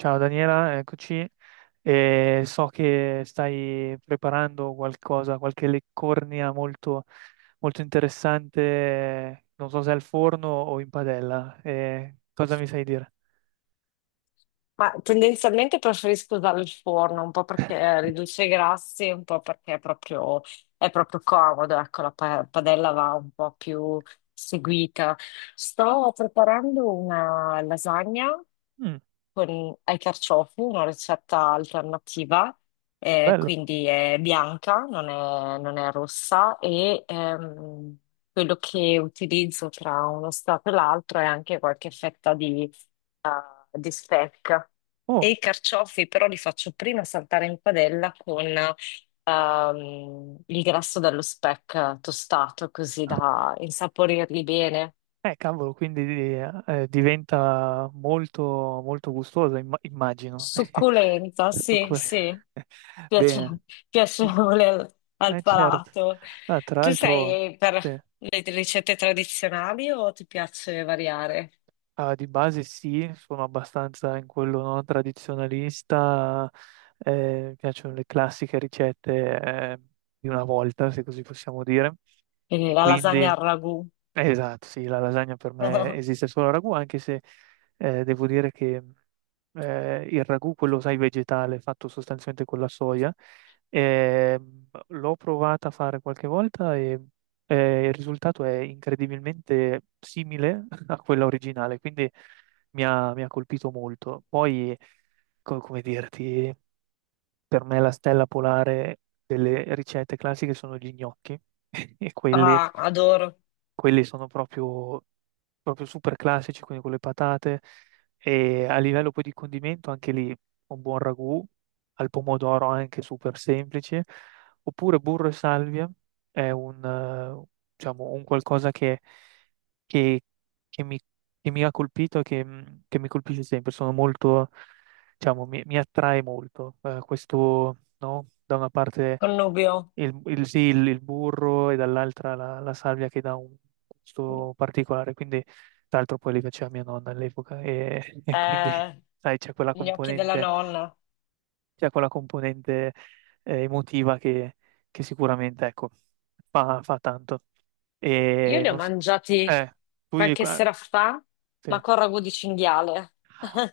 Ciao Daniela, eccoci. E so che stai preparando qualcosa, qualche leccornia molto interessante, non so se al forno o in padella. Cosa mi sai dire? Ma tendenzialmente preferisco usare il forno, un po' perché riduce i grassi, un po' perché è proprio comodo, ecco, la padella va un po' più seguita. Sto preparando una lasagna Mm, con, ai carciofi, una ricetta alternativa, bello. quindi è bianca, non è rossa e quello che utilizzo tra uno stato e l'altro è anche qualche fetta eh, di speck. E Oh, i carciofi però li faccio prima saltare in padella con il grasso dello speck tostato, così da insaporirli bene. Cavolo, quindi diventa molto gustoso, immagino. Succulenta, Sto sì, cu- sì. Piace- Bene. Piacevole al, Eh al certo. palato. Ah, tra Tu l'altro sei per sì, le ricette tradizionali o ti piace variare? ah, di base sì, sono abbastanza in quello no, tradizionalista, mi piacciono le classiche ricette eh, di una volta, se così possiamo dire, Quindi e la lasagna quindi al ragù. esatto, sì, la lasagna per me esiste solo a ragù, anche se devo dire che il ragù, quello sai vegetale, fatto sostanzialmente con la soia, eh, l'ho provata a fare qualche volta e il risultato è incredibilmente simile a quella originale, quindi mi ha colpito molto. Poi, come dirti, per me la stella polare delle ricette classiche sono gli gnocchi e quelli. Ah, adoro. Quelli sono proprio super classici, quindi con le patate. E a livello poi di condimento, anche lì un buon ragù, al pomodoro anche super semplice. Oppure burro e salvia è un, diciamo, un qualcosa che- che mi, che mi ha colpito e che, che mi colpisce sempre. Sono molto, diciamo, mi attrae molto. Questo, no? Da una parte Connubio. sì, il burro e dall'altra la salvia che dà un gusto particolare. Quindi, tra l'altro, poi li faceva mia nonna all'epoca e, e quindi, Eh, sai, c'è quella gli occhi della componente, nonna. c'è quella componente emotiva che sicuramente, ecco, fa tanto. Io E li ho non so, mangiati eh, tu gli- qualche sera eh, fa, ma sì. con ragù di cinghiale.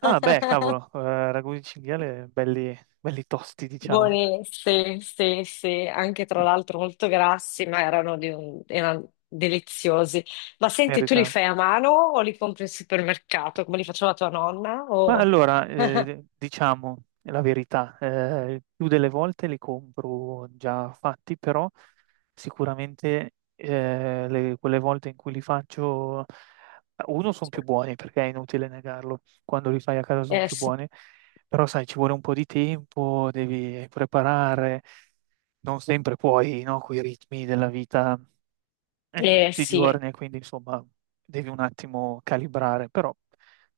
Ah, beh, cavolo, ragù di cinghiale belli, belli tosti, diciamo. Buoni, sì, sì, sì, anche tra l'altro molto grassi, ma erano, erano deliziosi. Ma senti, tu li Merita. fai a mano o li compri al supermercato, come li faceva tua nonna? Ma O... allora, diciamo la verità, più delle volte li compro già fatti, però sicuramente quelle volte in cui li faccio, uno, sono più buoni, perché è inutile negarlo, quando li fai a casa sono Eh più sì, buoni, però sai, ci vuole un po' di tempo, devi preparare, non sempre puoi, no, coi ritmi della vita di tutti i sì. giorni, e quindi insomma devi un attimo calibrare, però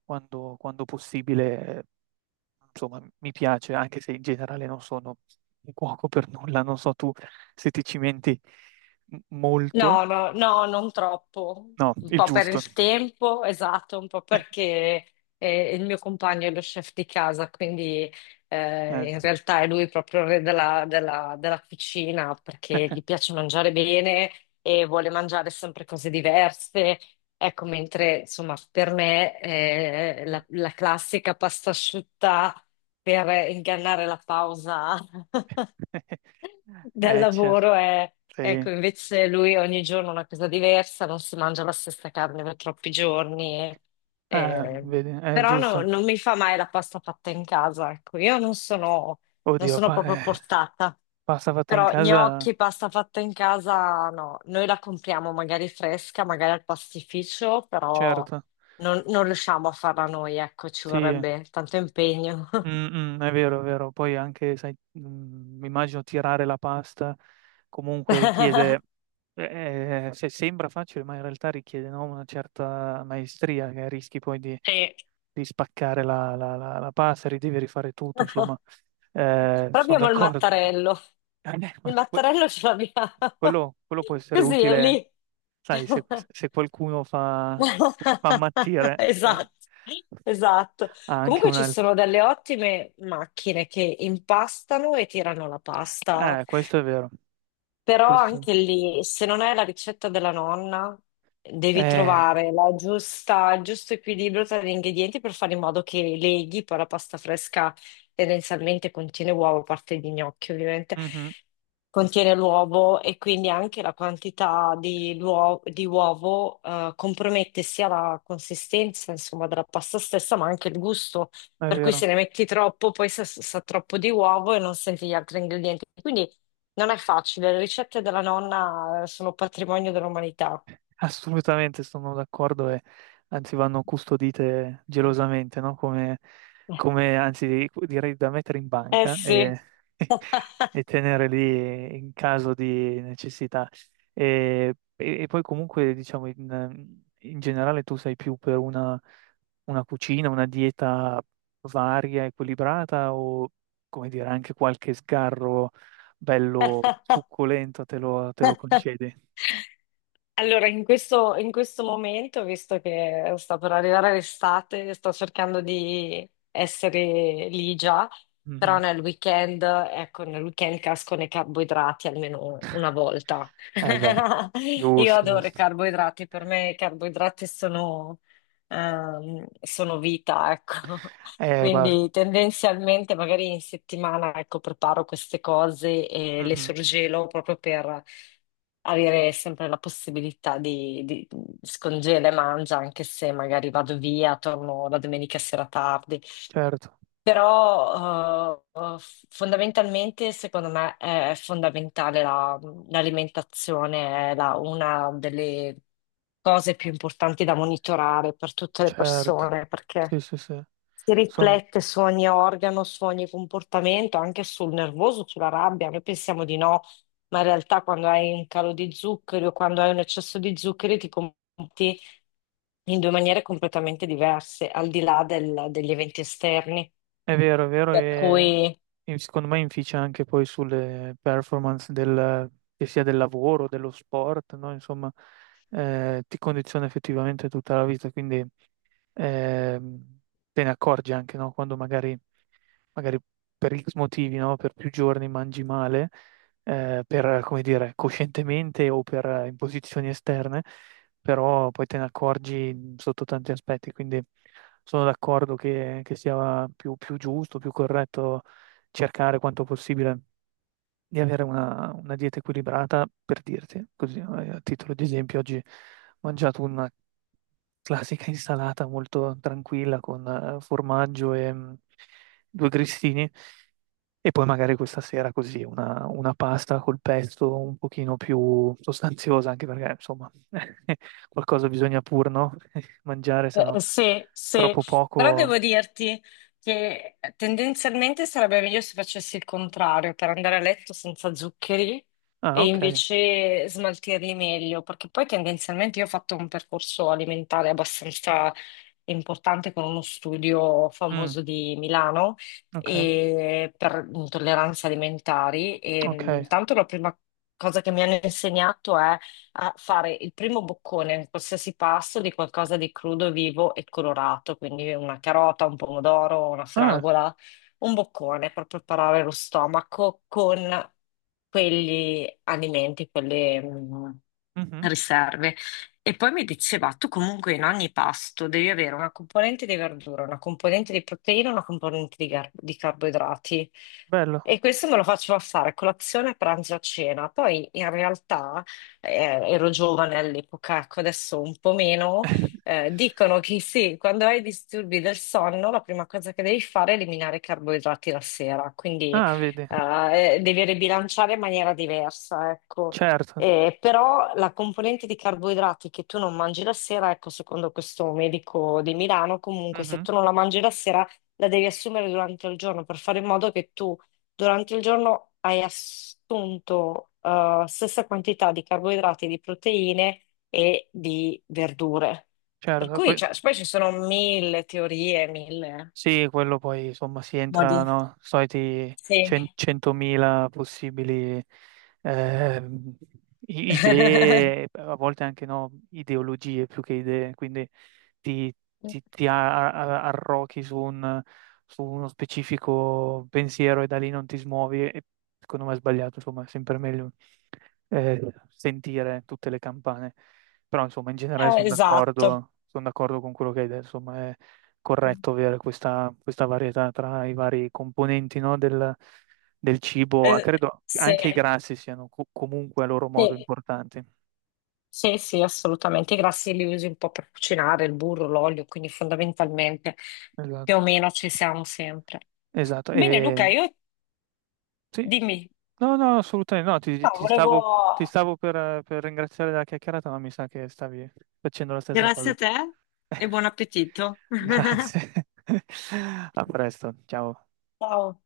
quando possibile, insomma, mi piace, anche se in generale non sono un cuoco per nulla, non so tu se ti cimenti molto. No, no, no, non troppo. No, Un il po' per giusto. il tempo, esatto, un po' Eh, perché il mio compagno è lo chef di casa, quindi eh. In realtà è lui proprio il re della, della cucina perché gli piace mangiare bene e vuole mangiare sempre cose diverse. Ecco, mentre insomma per me la, la classica pasta asciutta per ingannare la pausa del certo, lavoro è, ecco, sì. invece lui ogni giorno una cosa diversa, non si mangia la stessa carne per troppi giorni. Ah, e- vedi, è Però giusto. non mi fa mai la pasta fatta in casa, ecco, io non sono, non Oddio, sono proprio portata. pasta fatta in Però casa, gnocchi, pasta fatta in casa, no, noi la compriamo magari fresca, magari al pastificio, però certo. non, non riusciamo a farla noi, ecco, ci Sì, vorrebbe tanto impegno. mm, mm, è vero, è vero. Poi anche, sai, mm, mi immagino tirare la pasta comunque richiede, se sembra facile, ma in realtà richiede, no, una certa maestria che rischi poi Sì. di spaccare la pasta, devi rifare tutto, insomma. Però Sono abbiamo il d'accordo. mattarello. Eh, Il ma que- mattarello ce l'abbiamo. quello può essere Così è utile, lì. sai, se, se qualcuno fa ammattire, Esatto, esatto. ha anche Comunque ci un'altra. sono delle ottime macchine che impastano e tirano la pasta, Questo è vero. però Questo. anche lì, se non hai la ricetta della nonna, devi Eh, trovare la giusta, il giusto equilibrio tra gli ingredienti per fare in modo che leghi. Poi la pasta fresca tendenzialmente contiene uovo, a parte di gnocchi ovviamente, mhm, contiene l'uovo e quindi anche la quantità di, di uovo compromette sia la consistenza, insomma, della pasta stessa, ma anche il gusto. è Per cui se vero. ne metti troppo, poi sa, sa troppo di uovo e non senti gli altri ingredienti. Quindi non è facile, le ricette della nonna sono patrimonio dell'umanità. Assolutamente sono d'accordo e anzi vanno custodite gelosamente, no? Anzi direi da mettere in Eh banca sì. e, e tenere lì in caso di necessità. E poi comunque diciamo in generale tu sei più per una cucina, una dieta varia, equilibrata o come dire anche qualche sgarro bello succulento te lo concedi? Allora, in questo momento, visto che sta per arrivare l'estate, sto cercando di essere lì già, però nel weekend, ecco, nel weekend casco nei carboidrati almeno una volta. Eh beh, Io giusto, adoro i giusto. carboidrati, per me i carboidrati sono, sono vita, ecco. Guarda, Quindi tendenzialmente magari in settimana, ecco, preparo queste cose e le mhm, sorgelo proprio, avere sempre la possibilità di scongela e mangia, anche se magari vado via, torno la domenica sera tardi. certo, Però fondamentalmente, secondo me, è fondamentale l'alimentazione, è una delle cose più importanti da monitorare per tutte le certo. persone, Sì, perché sì, sì. si Sono riflette su ogni organo, su ogni comportamento, anche sul nervoso, sulla rabbia. Noi pensiamo di no, ma in realtà quando hai un calo di zuccheri o quando hai un eccesso di zuccheri ti comporti in due maniere completamente diverse, al di là degli eventi esterni. è vero, è vero Per cui. e secondo me inficia anche poi sulle performance del, che sia del lavoro, dello sport, no? Insomma, ti condiziona effettivamente tutta la vita, quindi ehm, te ne accorgi anche, no? Quando magari, magari per X motivi, no? Per più giorni mangi male, come dire, coscientemente o per imposizioni esterne, però poi te ne accorgi sotto tanti aspetti, quindi sono d'accordo che sia più giusto, più corretto cercare quanto possibile di avere una dieta equilibrata, per dirti, così, a titolo di esempio, oggi ho mangiato una classica insalata molto tranquilla con formaggio e mm, due grissini e poi magari questa sera così una pasta col pesto un pochino più sostanziosa, anche perché insomma qualcosa bisogna pur, no? Mangiare, se no Sì, sì, troppo però devo poco. dirti che tendenzialmente sarebbe meglio se facessi il contrario, per andare a letto senza zuccheri Ah, e ok. invece smaltirli meglio, perché poi tendenzialmente io ho fatto un percorso alimentare abbastanza importante con uno studio Mm, famoso di Milano ok, e per intolleranze alimentari e ok. tanto la prima cosa che mi hanno insegnato è a fare il primo boccone in qualsiasi pasto di qualcosa di crudo, vivo e colorato, quindi una carota, un pomodoro, una Ah, fragola, un boccone per preparare lo stomaco con quegli alimenti, quelle, mhm, riserve. E poi mi diceva, tu comunque in ogni pasto devi avere una componente di verdura, una componente di proteina, una componente di, di carboidrati. bello. E questo me lo faceva fare a colazione, a pranzo, e a cena. Poi in realtà ero giovane all'epoca, ecco, adesso un po' meno. Dicono che sì, quando hai disturbi del sonno, la prima cosa che devi fare è eliminare i carboidrati la sera. Quindi Ah, vedi, devi ribilanciare in maniera diversa, ecco. certo. Però la componente di carboidrati che tu non mangi la sera, ecco, secondo questo medico di Milano, comunque se Mhm, tu non la mangi la sera, la devi assumere durante il giorno per fare in modo che tu durante il giorno hai assunto stessa quantità di carboidrati, di proteine e di verdure. Per certo. cui, Poi, cioè, poi ci sono mille teorie, mille sì, quello poi, insomma, si entra, modi. no? Soliti Sì. 100.000 possibili ehm, idee, a volte anche, no, ideologie più che idee, quindi ti, ti arrochi su un, su uno specifico pensiero e da lì non ti smuovi e secondo me è sbagliato, insomma, è sempre meglio eh, sentire tutte le campane. Però, insomma, in generale esatto. Sono d'accordo con quello che hai detto, insomma, è corretto avere questa, questa varietà tra i vari componenti, no, del, del cibo. Ah, Eh, credo sì. anche i grassi siano comunque a loro modo Sì. importanti. Sì, sì, assolutamente. I grassi li usi un po' per cucinare, il burro, l'olio, quindi fondamentalmente più o Esatto, meno ci siamo sempre. esatto. Bene, Luca, E, io sì, dimmi. no, no, assolutamente no, No, ti volevo... stavo per ringraziare della chiacchierata, ma mi sa che stavi facendo la stessa Grazie cosa. a te e buon appetito. Grazie. A presto, ciao. Ciao.